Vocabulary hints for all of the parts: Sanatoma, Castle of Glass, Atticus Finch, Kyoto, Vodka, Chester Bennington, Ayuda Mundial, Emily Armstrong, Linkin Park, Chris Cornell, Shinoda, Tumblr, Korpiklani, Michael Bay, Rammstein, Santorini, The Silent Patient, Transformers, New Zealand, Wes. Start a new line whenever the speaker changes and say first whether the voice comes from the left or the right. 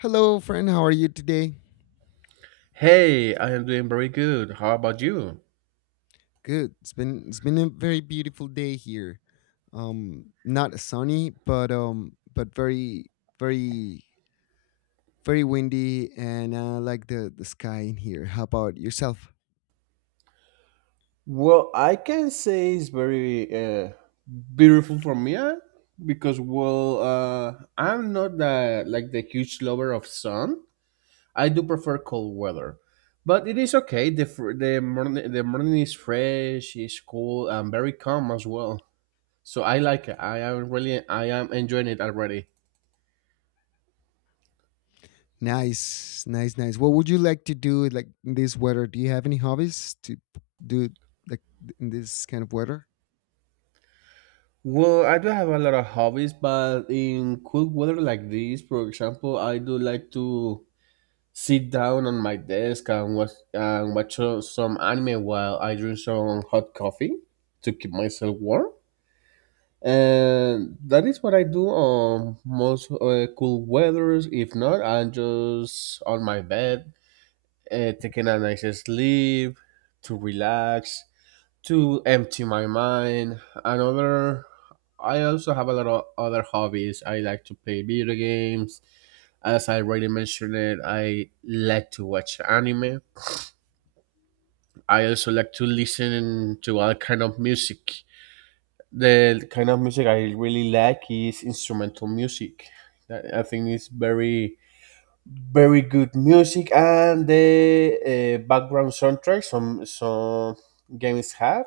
left: Hello, friend. How are you today?
right: Hey, I am doing very good. How about you?
left: Good. It's been a very beautiful day here. Not sunny, but very very windy, and I like the sky in here. How about yourself?
right: Well, I can say it's very beautiful for me, eh? Because I'm not the, like the huge lover of sun. I do prefer cold weather, but it is okay. The morning is fresh, it's cool, and very calm as well. So I like it. I am really, I am enjoying it already.
left: Nice, nice, nice. What would you like to do like in this weather? Do you have any hobbies to do like in this kind of weather?
right: Well, I do have a lot of hobbies, but in cool weather like this, for example, I do like to sit down on my desk and watch some anime while I drink some hot coffee to keep myself warm. And that is what I do on most cool weathers. If not, I'm just on my bed, taking a nice sleep to relax to empty my mind. Another, I also have a lot of other hobbies. I like to play video games. As I already mentioned it, I like to watch anime. I also like to listen to all kind of music. The kind of music I really like is instrumental music. That- I think it's very, very good music, and the background soundtrack some games have.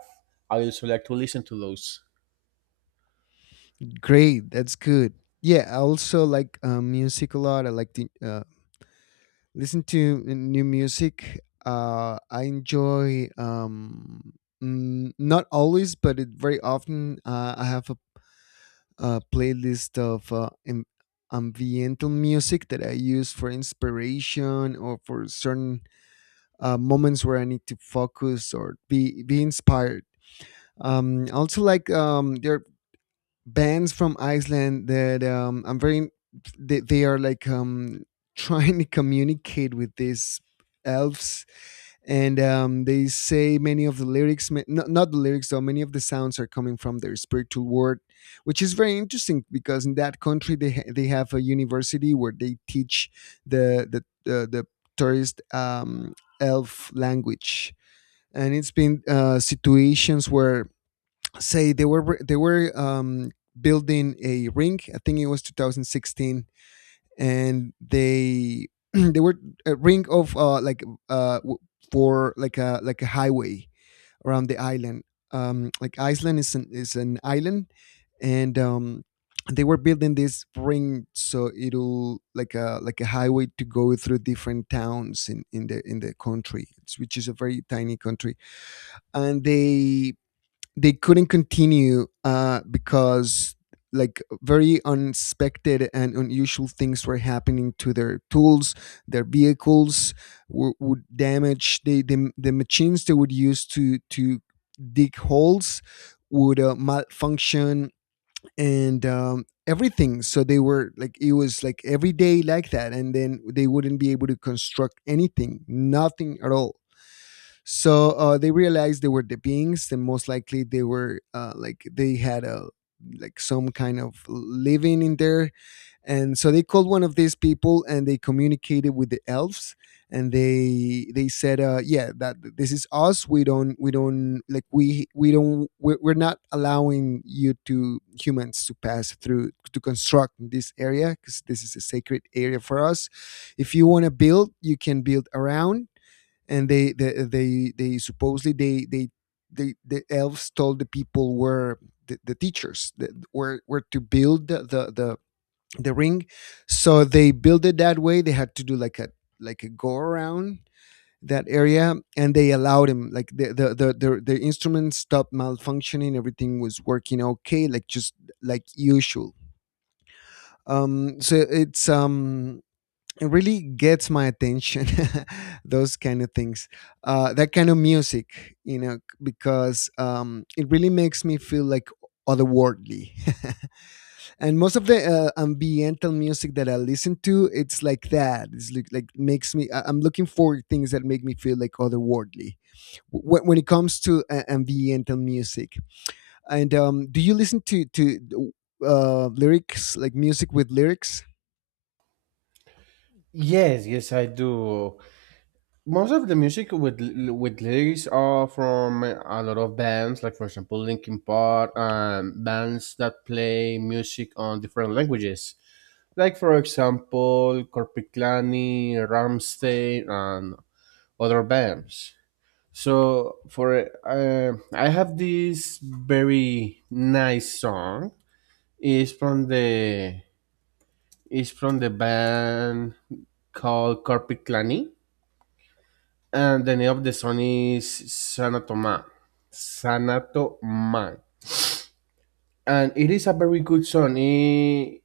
right: I also like to listen to those.
left: Great, that's good. Yeah, I also like music a lot. I like to listen to new music. I enjoy not always, but it, very often I have a playlist of ambiental music that I use for inspiration or for certain moments where I need to focus or be inspired. I also like there bands from Iceland that I'm very they are like trying to communicate with these elves, and they say many of the lyrics not, not the lyrics, though many of the sounds are coming from their spiritual world, which is very interesting because in that country they have a university where they teach the the, the tourist elf language. And it's been situations where say they were building a ring. I think it was 2016, and they they were a ring of for like a highway around the island. Like Iceland is an island, and they were building this ring so it'll like a highway to go through different towns in the country, which is a very tiny country, and they couldn't continue because like very unexpected and unusual things were happening to their tools, their vehicles. Would damage. They, the machines they would use to dig holes would malfunction, and everything. So they were like it was like every day like that, and then they wouldn't be able to construct anything, nothing at all. So they realized they were the beings, and most likely they were like they had a like some kind of living in there. And so they called one of these people, and they communicated with the elves, and they said, "Yeah, that this is us. We don't like we're not allowing you to humans to pass through to construct this area because this is a sacred area for us. If you want to build, you can build around." And they supposedly they the elves told the people where the teachers that were to build the ring. So they built it that way. They had to do like a go around that area, and they allowed him like the instruments stopped malfunctioning. Everything was working okay, like just like usual. um so it's um it really gets my attention those kind of things, that kind of music, because it really makes me feel like otherworldly. And most of the ambiental music that I listen to, it's like that. It's like makes me I'm looking for things that make me feel like otherworldly when it comes to ambiental music. And do you listen to lyrics, like music with lyrics?
right: Yes, yes, I do. Most of the music with with lyrics are from a lot of bands, like for example Linkin Park, bands that play music on different languages, like for example Korpiklani, Ramstein, and other bands. So for I have this very nice song. It's from the it's from the band called Korpiklani, and the name of the song is Sanatoma. Sanatoma. And it is a very good song. It,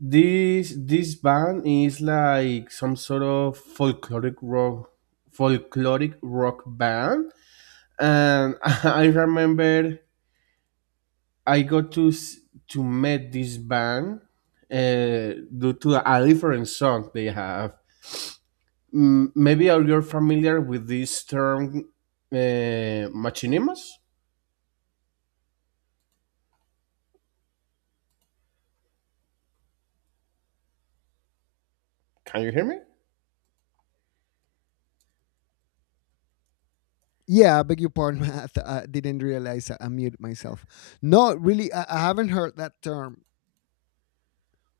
right: this band is like some sort of folkloric rock band. And I remember I got to meet this band due to a different song they have. Mm, maybe are you familiar with this term, machinimas. Can you hear me?
left: Yeah, I beg your pardon. I didn't realize I muted myself. No, really, I haven't heard that term.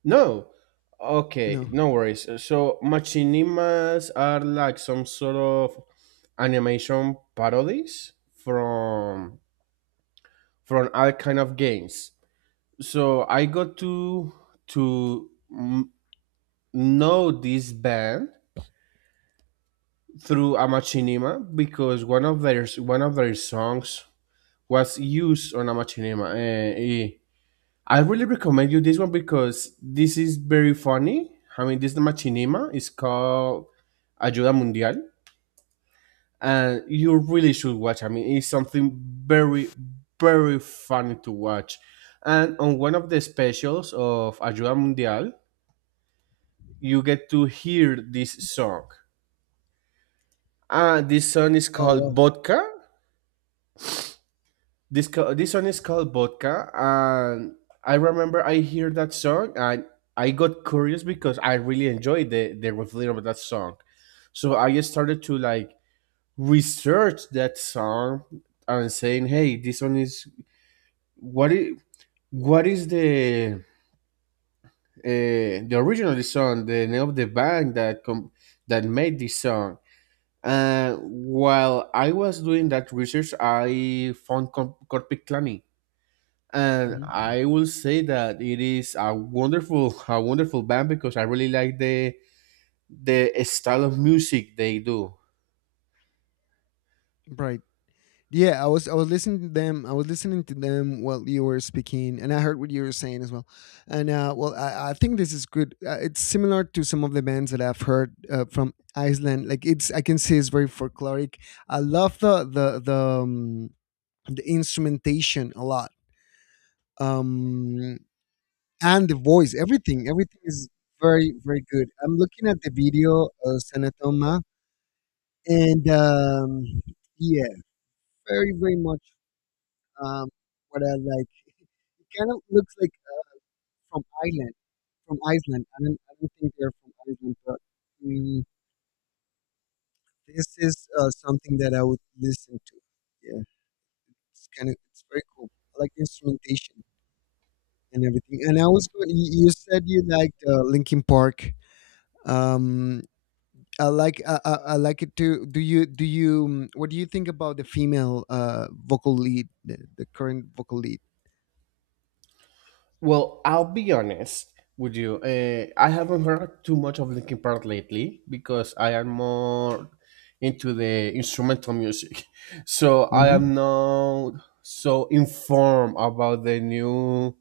right: No. Okay,
left: No.
right: no worries. So machinimas are like some sort of animation parodies from all kind of games. So I got to m- know this band through a machinima because one of their songs was used on a machinima. I really recommend you this one because this is very funny. I mean, this is machinima. It's called Ayuda Mundial, and you really should watch. I mean, it's something very, very funny to watch. And on one of the specials of Ayuda Mundial, you get to hear this song. This song is
left: Oh
right: called
left: wow.
right: Vodka. This song is called Vodka, and I remember I hear that song and I got curious because I really enjoyed the rhythm of that song. So I just started to like research that song and saying, "Hey, this one is what is what is the original song, the name of the band that made this song?" And while I was doing that research, I found Corpic Clanny, and
left: Hmm.
right: I will say that it is a wonderful band because I really like the style of music they do.
left: Right. Yeah, I was listening to them. I was listening to them while you were speaking, and I heard what you were saying as well. And well, I think this is good. It's similar to some of the bands that I've heard from Iceland. Like it's, I can say it's very folkloric. I love um, the instrumentation a lot. Um, and the voice, everything, everything is very, very good. I'm looking at the video of Sanatoma, and yeah, very, very much um, what I like. It kind of looks like from Ireland, from Iceland. I don't think they're from Iceland, but mm, this is something that I would listen to. Yeah, it's kind of, it's very cool. I like the instrumentation and everything. And I was going, you said you liked Linkin Park. Um, I like I like it to. Do you what do you think about the female vocal lead, the current vocal lead?
right: Well, I'll be honest with you. I haven't heard too much of Linkin Park lately because I am more into the instrumental music. So I
left: Mhm.
right: am not so informed about the new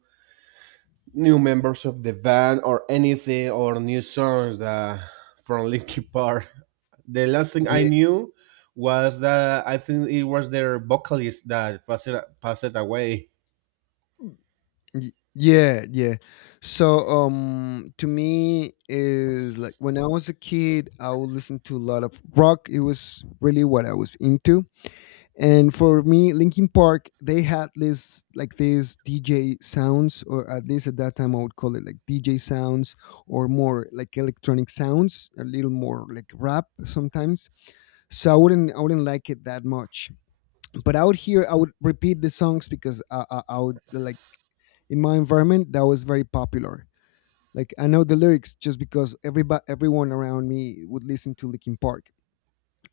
right: new members of the band or anything or new songs that from Linkin Park. The last thing I
left: Yeah.
right: knew was that I think it was their vocalist that passed away.
left: Yeah. So to me is like when I was a kid I would listen to a lot of rock. It was really what I was into. And for me, Linkin Park, they had this like this DJ sounds, or at least at that time I would call it like DJ sounds, or more like electronic sounds, a little more like rap sometimes. So I wouldn't like it that much. But out here, I would repeat the songs because I would like in my environment that was very popular. Like I know the lyrics just because everybody everyone around me would listen to Linkin Park,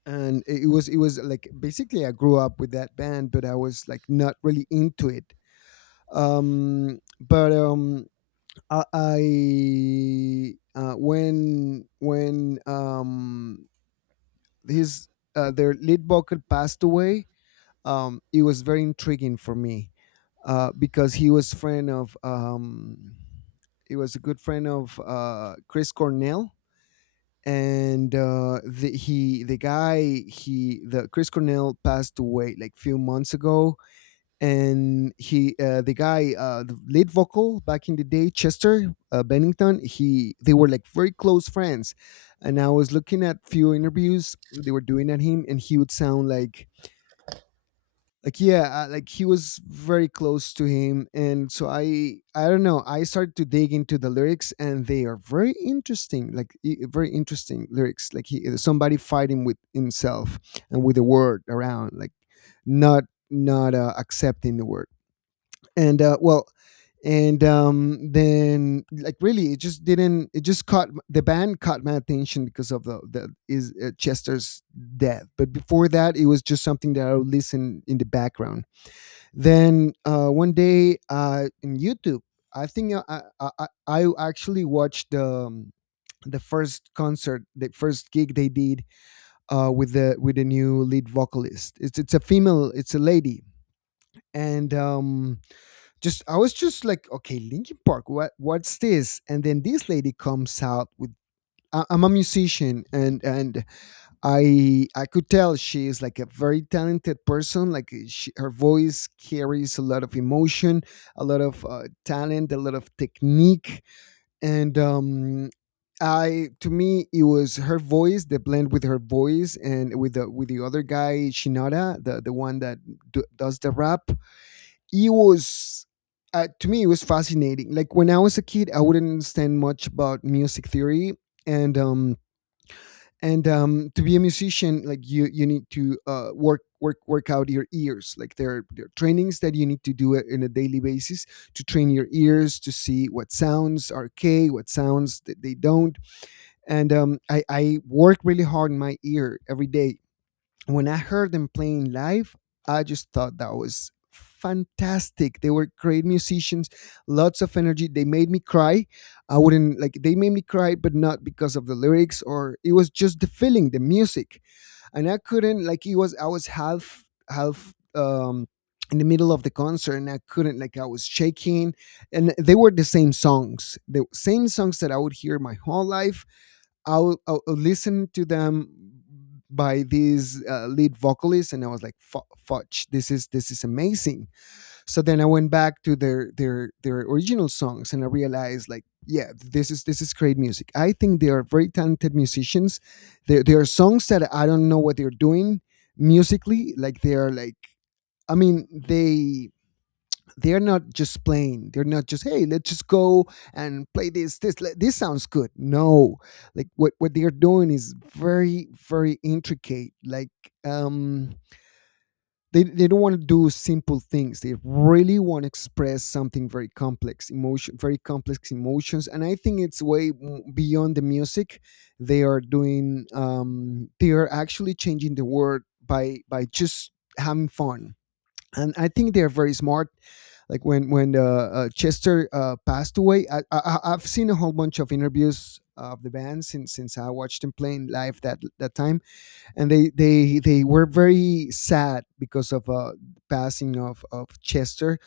left: and it was like basically I grew up with that band, but I was like not really into it. Um, but um, I when his their lead vocal passed away, it was very intriguing for me because he was friend of he was a good friend of Chris Cornell. And the, he the guy he the Chris Cornell passed away like few months ago, and he the guy the lead vocal back in the day, Chester Bennington, he they were like very close friends, and I was looking at few interviews they were doing at him, and he would sound like yeah, like he was very close to him. And so I don't know, I started to dig into the lyrics, and they are very interesting, like very interesting lyrics, like he somebody fighting with himself and with the word around, like not, not accepting the word. And well. And then like really it just didn't it just caught the band, caught my attention because of the is Chester's death. But before that, it was just something that I would listen in the background. Then one day, in YouTube, I think I actually watched the first concert, the first gig they did with the new lead vocalist. It's a female, it's a lady. And just I was just like, okay, Linkin Park, what's this? And then this lady comes out with. I'm a musician, and I could tell she is like a very talented person. Like she, her voice carries a lot of emotion, a lot of talent, a lot of technique. And I, to me, it was her voice, the blend with her voice and with the other guy Shinoda, the one that does the rap. It was to me it was fascinating. Like when I was a kid, I wouldn't understand much about music theory. and um, and to be a musician, like you need to work out your ears. Like there are trainings that you need to do it in a daily basis to train your ears to see what sounds are okay, what sounds that they don't. And I work really hard in my ear every day. When I heard them playing live, I just thought that was fantastic. They were great musicians, lots of energy. They made me cry. I wouldn't like they made me cry, but not because of the lyrics, or it was just the feeling, the music. And I couldn't, like, it was, I was half in the middle of the concert, and I couldn't, like, I was shaking. And they were the same songs. The same songs that I would hear my whole life. I'll listen to them by these lead vocalists, and I was like, "Fudge! This is amazing." So then I went back to their original songs, and I realized, like, yeah, this is great music. I think they are very talented musicians. There are songs that I don't know what they're doing musically. Like they are like, I mean, they they're not just playing, they're not just, hey, let's just go and play this this sounds good. No, like what they're doing is very intricate. Like, um they don't want to do simple things. They really want to express something very complex emotion very complex emotions, and I think it's way beyond the music they are doing. They are actually changing the world by just having fun, and I think they're very smart. Like, when Chester passed away, I have seen a whole bunch of interviews of the band since I watched them playing live that time, and they were very sad because of passing of Chester,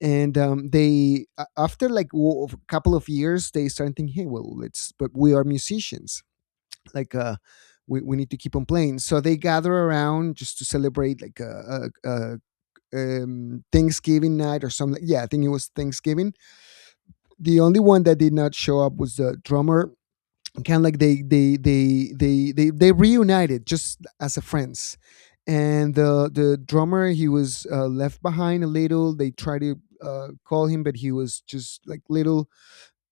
left: and after like a couple of years they started thinking, hey, well, let's, but we are musicians, like, we need to keep on playing. So they gather around just to celebrate like a Thanksgiving night or something. Yeah, I think it was Thanksgiving. The only one that did not show up was the drummer. Kind of like they reunited just as a friends, and the drummer, he was left behind a little. They tried to call him, but he was just like little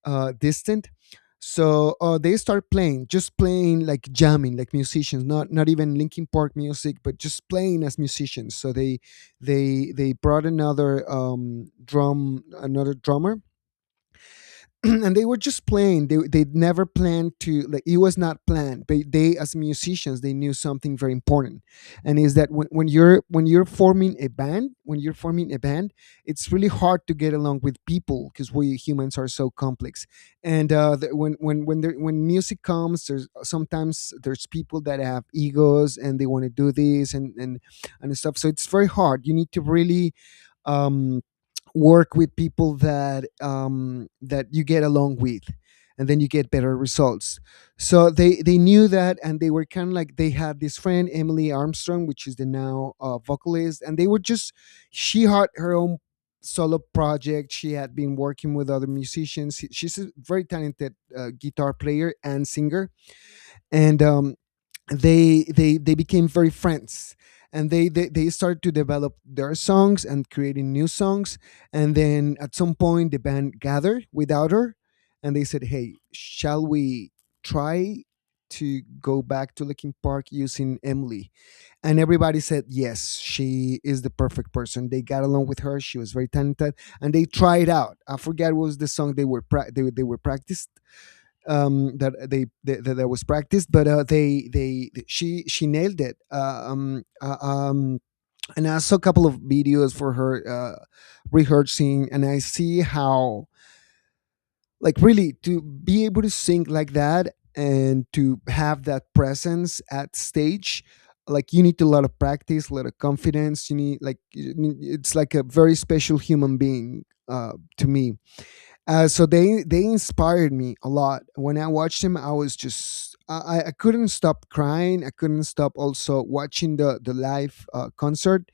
left: distant. So they start playing, just playing, like jamming, like musicians, not even Linkin Park music, but just playing as musicians. So they brought another another drummer, and they were just playing. They never planned to, like, it was not planned. But they, as musicians, they knew something very important, and is that when you're forming a band, when you're forming a band, it's really hard to get along with people because we humans are so complex. And when music comes, there's sometimes there's people that have egos and they want to do this and and stuff. So it's very hard. You need to really um work with people that that you get along with, and then you get better results. So they knew that, and they were kind of like, they had this friend Emily Armstrong, which is the now vocalist, and they were just, she had her own solo project. She had been working with other musicians. She's a very talented guitar player and singer, and they became very friends, and they started to develop their songs and creating new songs. And then at some point, the band gathered without her, and they said, hey, shall we try to go back to Linkin Park using Emily? And everybody said yes. She is the perfect person. They got along with her. She was very talented. And they tried out, I forget what was the song they were pra- they were practiced, that they that, was practiced, but they she nailed it. And I saw a couple of videos for her rehearsing, and I see how, like, really, to be able to sing like that and to have that presence at stage, like, you need a lot of practice, a lot of confidence. You need, like, it's like a very special human being, to me. So they inspired me a lot. When I watched him, I was just, I couldn't stop crying. I couldn't stop also watching the live concert,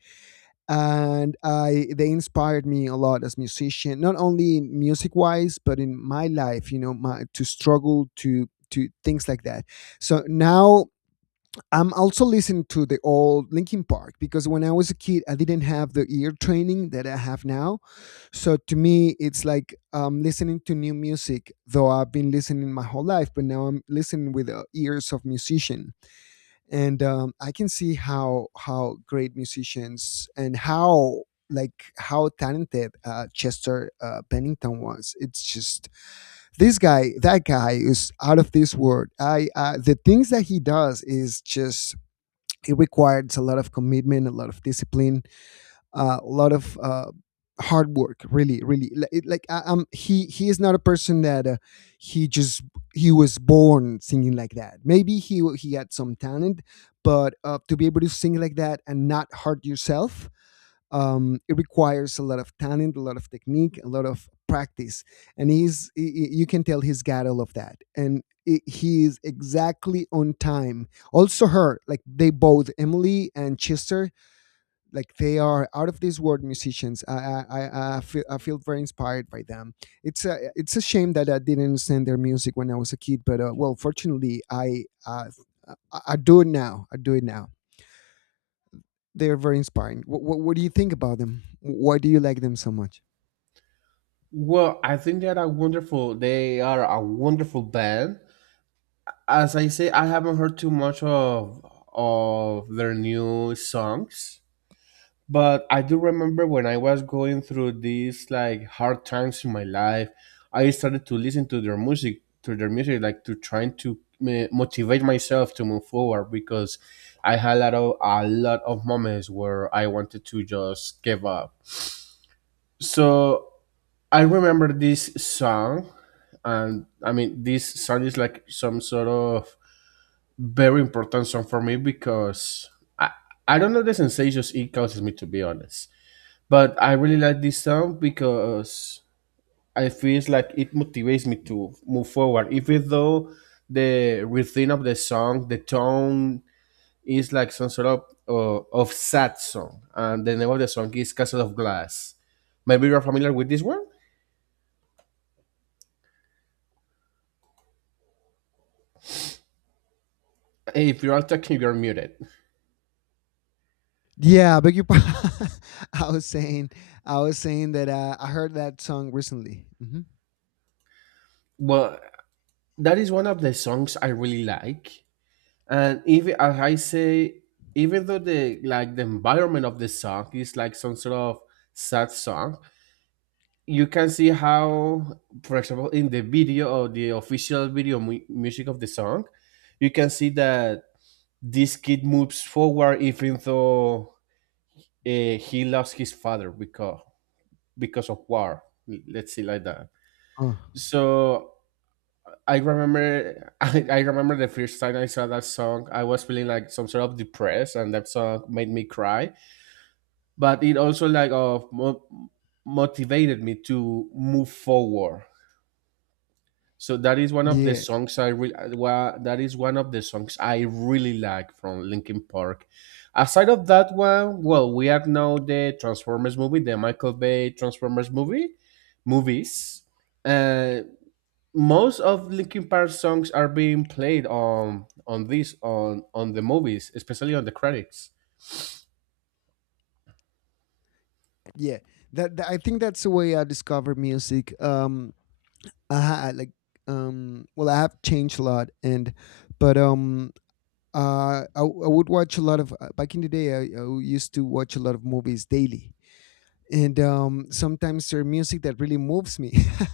left: and I they inspired me a lot as musician. Not only music wise, but in my life, you know, my to struggle to things like that. So now I'm also listening to the old Linkin Park, because when I was a kid, I didn't have the ear training that I have now. So to me, it's like, listening to new music, though I've been listening my whole life, but now I'm listening with the ears of musician, and I can see how, great musicians, and how, like, how talented Chester Bennington was. It's just, this guy, that guy is out of this world. I The things that he does is just, it requires a lot of commitment, a lot of discipline, a lot of hard work, really, like, he is not a person that he just he was born singing like that. Maybe he he had some talent, but to be able to sing like that and not hurt yourself, it requires a lot of talent, a lot of technique, a lot of practice. And you can tell he's got all of that. And I he is exactly on time. Also her, like, they both, Emily and Chester, like, they are out of this world musicians. I feel, I feel very inspired by them. It's a, it's a shame that I didn't understand their music when I was a kid, but well, fortunately, I do it now. I do it now. They are very inspiring. What do you think about them? Why do you like them so much?
right: Well, I think they are a wonderful. They are a wonderful band. As I say, I haven't heard too much of their new songs. But I do remember when I was going through these like hard times in my life, I started to listen to their music, like to trying to motivate myself to move forward because I had a lot of moments where I wanted to just give up. So I remember this song, and I mean this song is like some sort of very important song for me because I I don't know the sensations it causes me to be honest, but I really like this song because I feel like it motivates me to move forward. Even though the rhythm of the song, the tone is like some sort of sad song, and the name of the song is Castle of Glass. Maybe you're familiar with this one. If you are talking, you're muted.
left: Yeah, beg your pardon. I was saying, I was saying that I heard that song recently. Hmm.
right: Well, that is one of the songs I really like, and even as I say, even though the like the environment of the song is like some sort of sad song, you can see how, for example, in the video or the official video music of the song, you can see that this kid moves forward even though he lost his father because of war. Let's see like that.
left: Oh,
right: So I remember I remember the first time I saw that song, I was feeling like some sort of depressed, and that song made me cry. But it also like of motivated me to move forward. So that is one of the
left: yeah,
right: songs I really that is one of the songs I really like from Linkin Park. Aside of that one, well, we have now the Transformers movie, the Michael Bay Transformers movies. Uh, most of Linkin Park songs are being played on this on the movies, especially on the credits.
left: yeah. I think that's the way I discovered music. I ha- like, well, I have changed a lot, and but I would watch a lot of back in the day. I used to watch a lot of movies daily. And sometimes there's music that really moves me,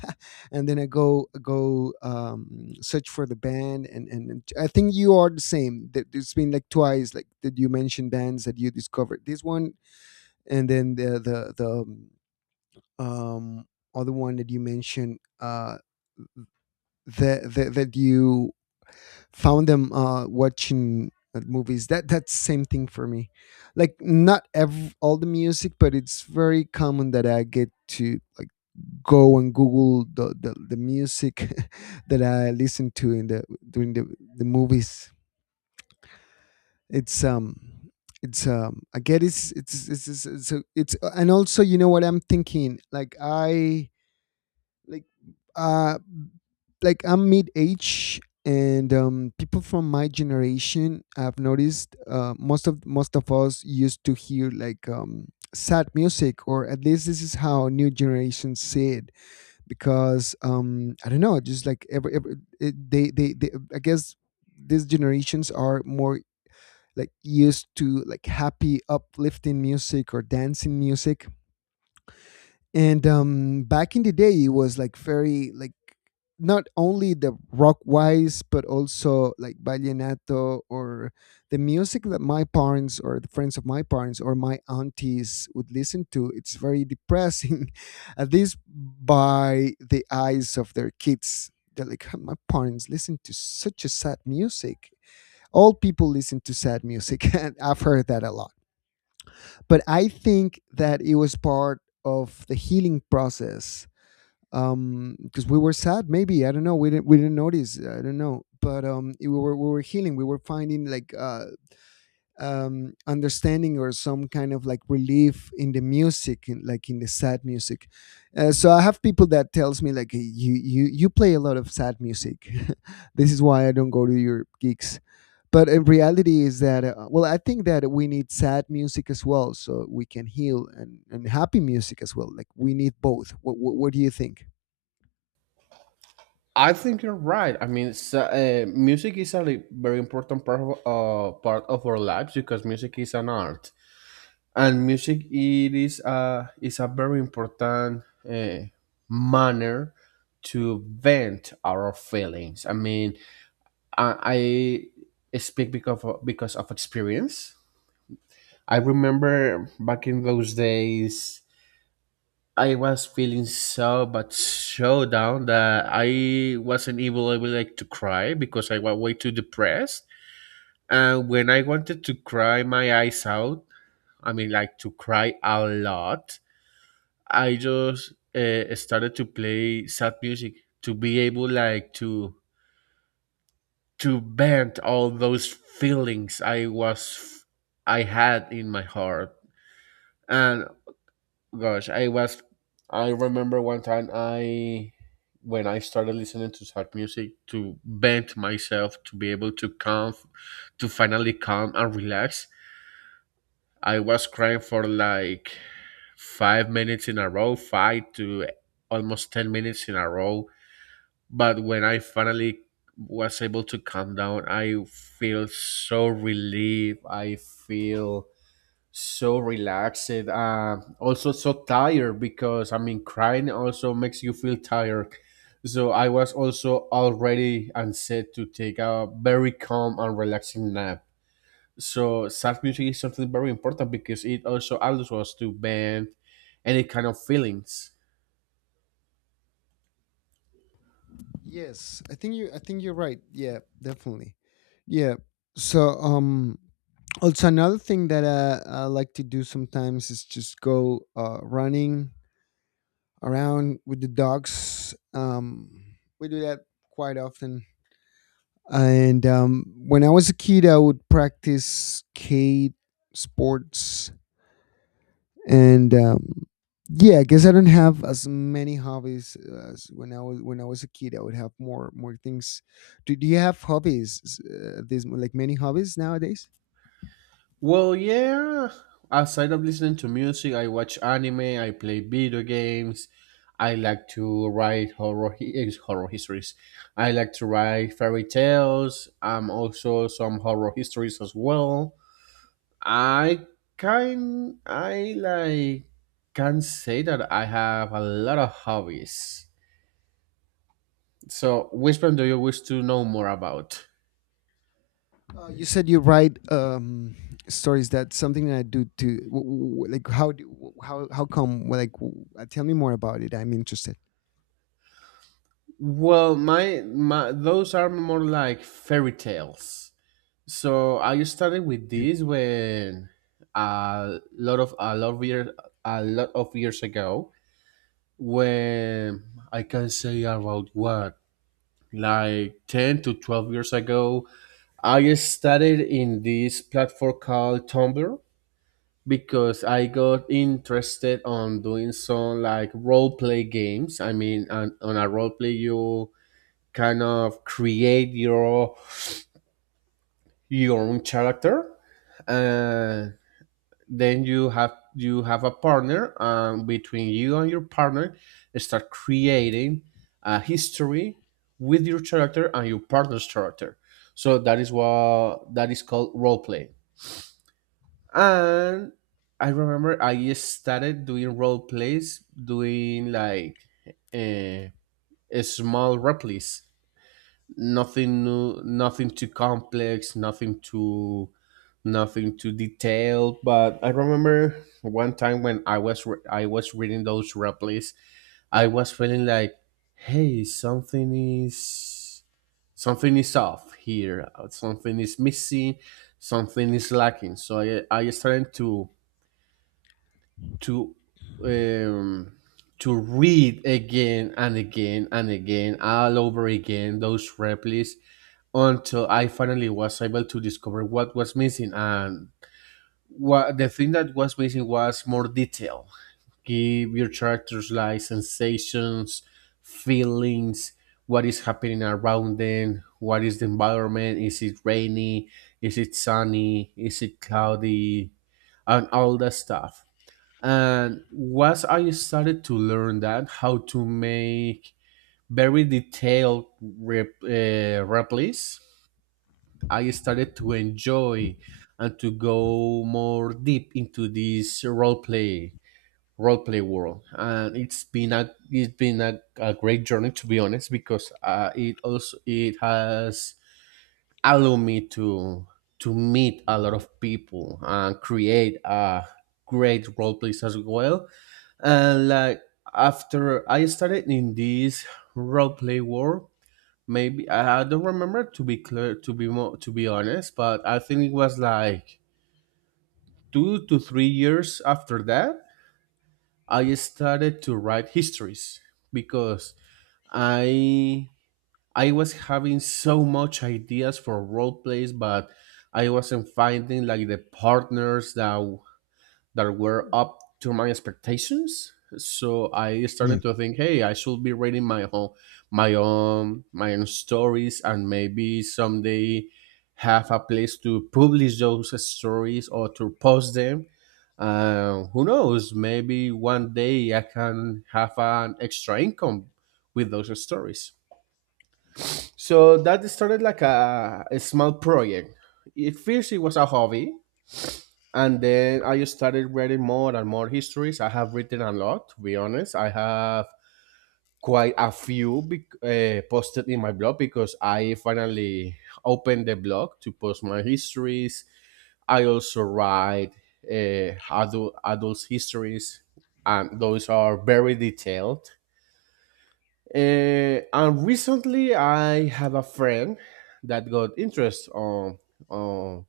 left: and then I go search for the band. And and I think you are the same, that it's been like twice like that, you mentioned bands that you discovered this one, and then the um, other one that you mentioned that you found them watching movies. That that's same thing for me. Like, not ev all the music, but it's very common that I get to, like, go and Google the music that I listen to in the during the, the movies. It's um it's I get it's, a- it's And also, you know what I'm thinking, like, I like uh like I'm mid age, and people from my generation, I've noticed most of us used to hear, like, sad music, or at least this is how new generations see it, because I don't know, just like every it, they I guess these generations are more, like, used to, like, happy uplifting music or dancing music, and back in the day it was, like, very, like, not only the rock wise, but also, like, vallenato, or the music that my parents or the friends of my parents or my aunties would listen to, it's very depressing. At least by the eyes of their kids, they're like, "Huh, my parents listen to such a sad music, all people listen to sad music." And I've heard that a lot. But I think that it was part of the healing process. Because we were sad, maybe, I don't know, we didn't, we didn't notice, I don't know, but we were, we were healing. We were finding like understanding, or some kind of like relief in the music, like, in the sad music. So I have people that tells me like, "Hey, you you play a lot of sad music. This is why I don't go to your gigs." But in reality is that well, I think that we need sad music as well so we can heal, and happy music as well. Like, we need both. What do you think?
right: I think you're right. I mean, so, music is very important part of our lives because music is an art. And music it is a very important uh, manner to vent our feelings. I mean, i, I speak because of experience. I remember back in those days I was feeling so but so down that I wasn't able like to cry because I was way too depressed. And when I wanted to cry my eyes out, I mean like to cry a lot, I just started to play sad music to be able like to vent all those feelings I had in my heart. And gosh, I remember one time I when I started listening to sad music to vent myself to be able to calm to finally calm and relax. I was crying for like five minutes in a row, five to almost ten minutes in a row. But when I finally was able to calm down, I feel so relieved. I feel so relaxed. Also, so tired because I mean, crying also makes you feel tired. So I was also already and set to take a very calm and relaxing nap. So sad music is something very important because it also allows us to bend any kind of feelings.
left: I think you're right. Yeah, definitely. Yeah. So, also another thing that I like to do sometimes is just go running around with the dogs. We do that quite often. And when I was a kid, I would practice skate sports. And yeah, I guess I don't have as many hobbies as when I was a kid. I would have more things. Do you have hobbies? These like many hobbies nowadays?
right: Well, yeah. Aside of listening to music, I watch anime, I play video games, I like to write horror, horror histories. I like to write fairy tales. I'm also some horror histories as well. I I like can say that I have a lot of hobbies. So, which one do you wish to know more about?
left: You said you write stories. That's something that I do too. Like, how do how come? Tell me more about it. I'm interested.
right: Well, my those are more like fairy tales. So I started with
left: Yeah,
right: this when a lot of a lot of years a lot of years ago when I can say about what like 10 to 12 years ago. I started in this platform called Tumblr because I got interested on doing some like role play games. I mean on a role play you kind of create your own character uh. Then you have a partner, and between you and your partner start creating a history with your character and your partner's character. So that is what that is called role play. And I remember I started doing role plays doing like uh, small replies, nothing new, nothing too complex, nothing too detailed. But I remember one time when I was reading those replies, I was feeling like, hey, something is off here, something is missing, something is lacking. So I started to um to read again and again and again all over again those replies until I finally was able to discover what was missing. And what the thing that was missing was more detail. Give your characters like sensations, feelings, what is happening around them, what is the environment, is it rainy, is it sunny, is it cloudy, and all that stuff. And once I started to learn that, how to make very detailed replies, I started to enjoy and to go more deep into this role play world. And it's been a great journey, to be honest, because it also it has allowed me to meet a lot of people and create a great role plays as well. And like after I started in this role play world, maybe I don't remember, to be clear, to be more to be honest, but I think it was like 2 to 3 years after that I started to write histories, because I I was having so much ideas for role plays, but I wasn't finding like the partners that were up to my expectations. So I
left: yeah.
right: started to think, hey, I should be reading my own, my own stories, and maybe someday have a place to publish those stories or to post them. Who knows? Maybe one day I can have an extra income with those stories. So that started like a small project. At first, it was a hobby, and then I started reading more and more histories. I have written a lot, to be honest. I have quite a few posted in my blog, because I finally opened the blog to post my histories. I also write adults histories, and those are very detailed. And recently I have a friend that got interest on on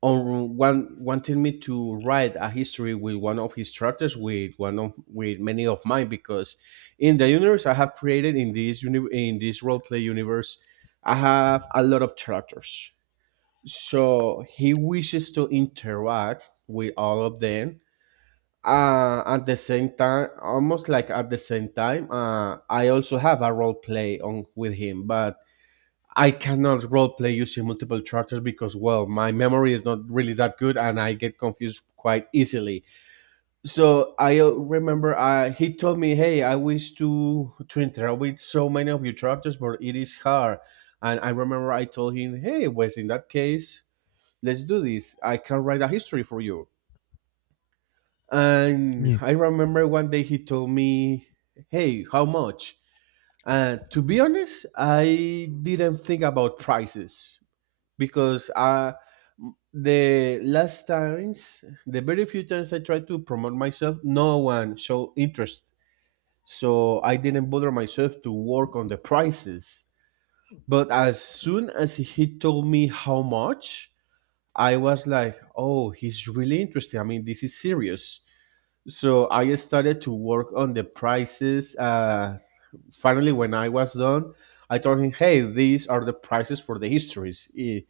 right: one, wanted me to write a history with one of his chapters, with one of, with many of mine, because in the universe I have created in in this roleplay universe, I have a lot of characters. So he wishes to interact with all of them. At the same time, almost like at the same time, I also have a role play on with him, but I cannot roleplay using multiple characters because, well, my memory is not really that good and I get confused quite easily. So I remember, he told me, "Hey, I wish to interact with so many of your characters, but it is hard." And I remember I told him, "Hey, Wes, in that case, let's do this. I can write a history for you." And
left: Yeah.
right: I remember one day he told me, "Hey, how much?" To be honest, I didn't think about prices because the last times, the very few times I tried to promote myself, no one showed interest. So I didn't bother myself to work on the prices. But as soon as he told me how much, I was like, oh, he's really interested. I mean, this is serious. So I started to work on the prices. Finally, when I was done, I told him, "Hey, these are the prices for the histories. Eh,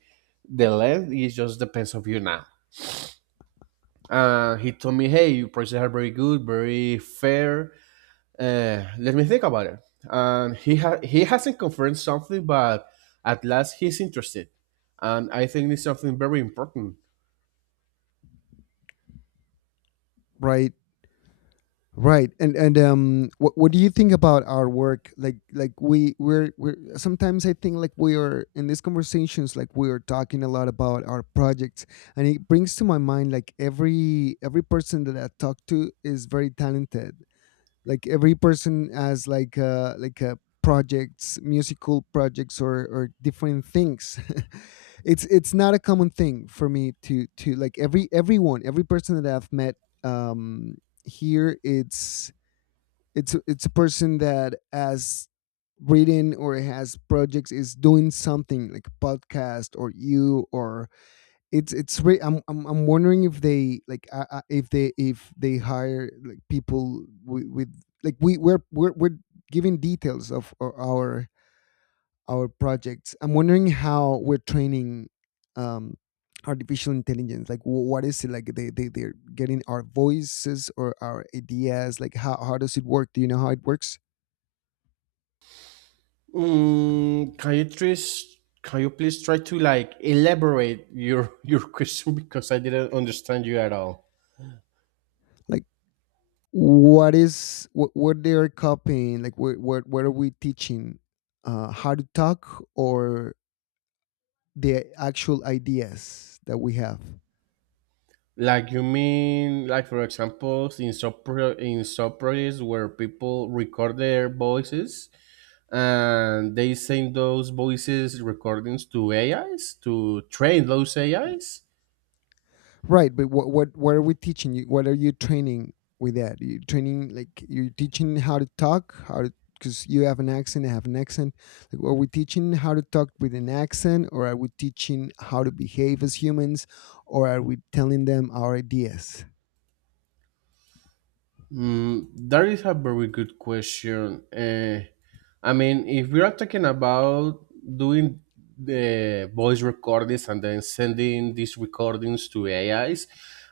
right: the length it just depends on you now." He told me, "Hey, your prices are very good, very fair. Let me think about it." And he hasn't confirmed something, but at last he's interested, and I think it's something very important.
left: Right. Right, and what do you think about our work? Like we're sometimes I think, like, we are in these conversations, like, we are talking a lot about our projects, and it brings to my mind, like, every person that I talk to is very talented. Like, every person has, like, projects, musical projects, or different things. It's not a common thing for me to like, every, everyone, every person that I've met, um here, it's a person that has written or has projects, is doing something like a podcast, or you, or it's, I'm, I'm wondering if they like, if they, if they hire like people with, like, we we're, we're giving details of our projects. I'm wondering how we're training um artificial intelligence. Like, what is it like? They're getting our voices or our ideas? Like, how does it work? Do you know how it works?
right: Mm, can you please try to like elaborate your your question, because I didn't understand you at all.
left: Like, what is what they're copying? Like, what what are we teaching? How to talk, or the actual ideas that we have?
right: Like you mean, like for example, in in sub projects where people record their voices and they send those voices recordings to AIs to train those AIs.
left: Right, but what what are we teaching you? What are you training with that? You're training, like, you're teaching how to talk, how to, because you have an accent, I have an accent. Like, are we teaching how to talk with an accent, or are we teaching how to behave as humans, or are we telling them our ideas?
right: Mm, that is a very good question. I mean, if we are talking about doing the voice recordings and then sending these recordings to AIs,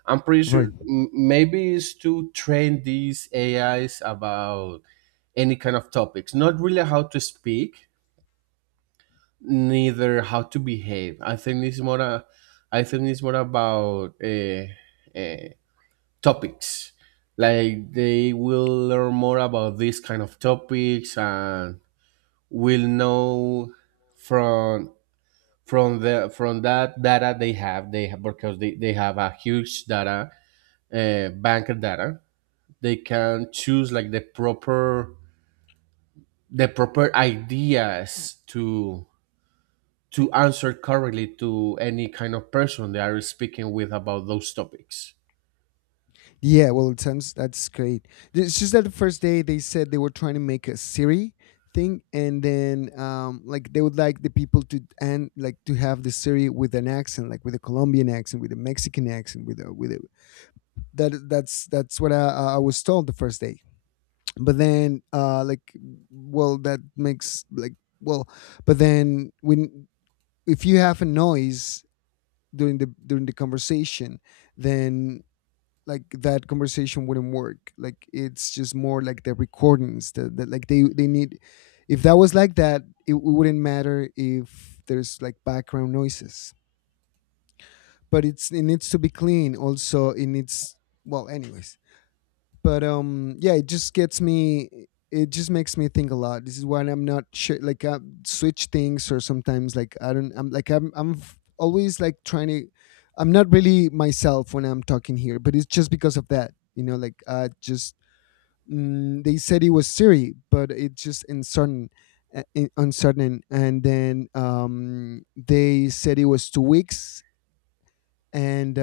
right: I'm pretty sure
left: Right.
right: maybe it's to train these AIs about any kind of topics, not really how to speak, neither how to behave. I think I think it's more about uh, topics, like they will learn more about these kind of topics and will know from the from that data they have, because they have a huge data bank of data. They can choose like the proper, the proper ideas to answer correctly to any kind of person they are speaking with about those topics.
left: Yeah, well, it sounds, that's great. It's just that the first day they said they were trying to make a Siri thing, and then like they would like the people to, and like to have the Siri with an accent, like with a Colombian accent, with a Mexican accent, with a that's that's what I was told the first day. But then like, well, that makes like, well, but then when, if you have a noise during the during the conversation, then, like, that conversation wouldn't work. Like, it's just more like the recordings that, that like, they need, if that was like that, it wouldn't matter if there's like background noises. But it's, it needs to be clean, also it needs, well, anyways, but yeah, it just gets me, it just makes me think a lot. This is why I'm not sure, like, I switch things, or sometimes like, I don't, I'm like, I'm always like trying to, I'm not really myself when I'm talking here, but it's just because of that, you know, like, I just, they said it was Siri, but it's just uncertain, uncertain. And then they said it was 2 weeks, and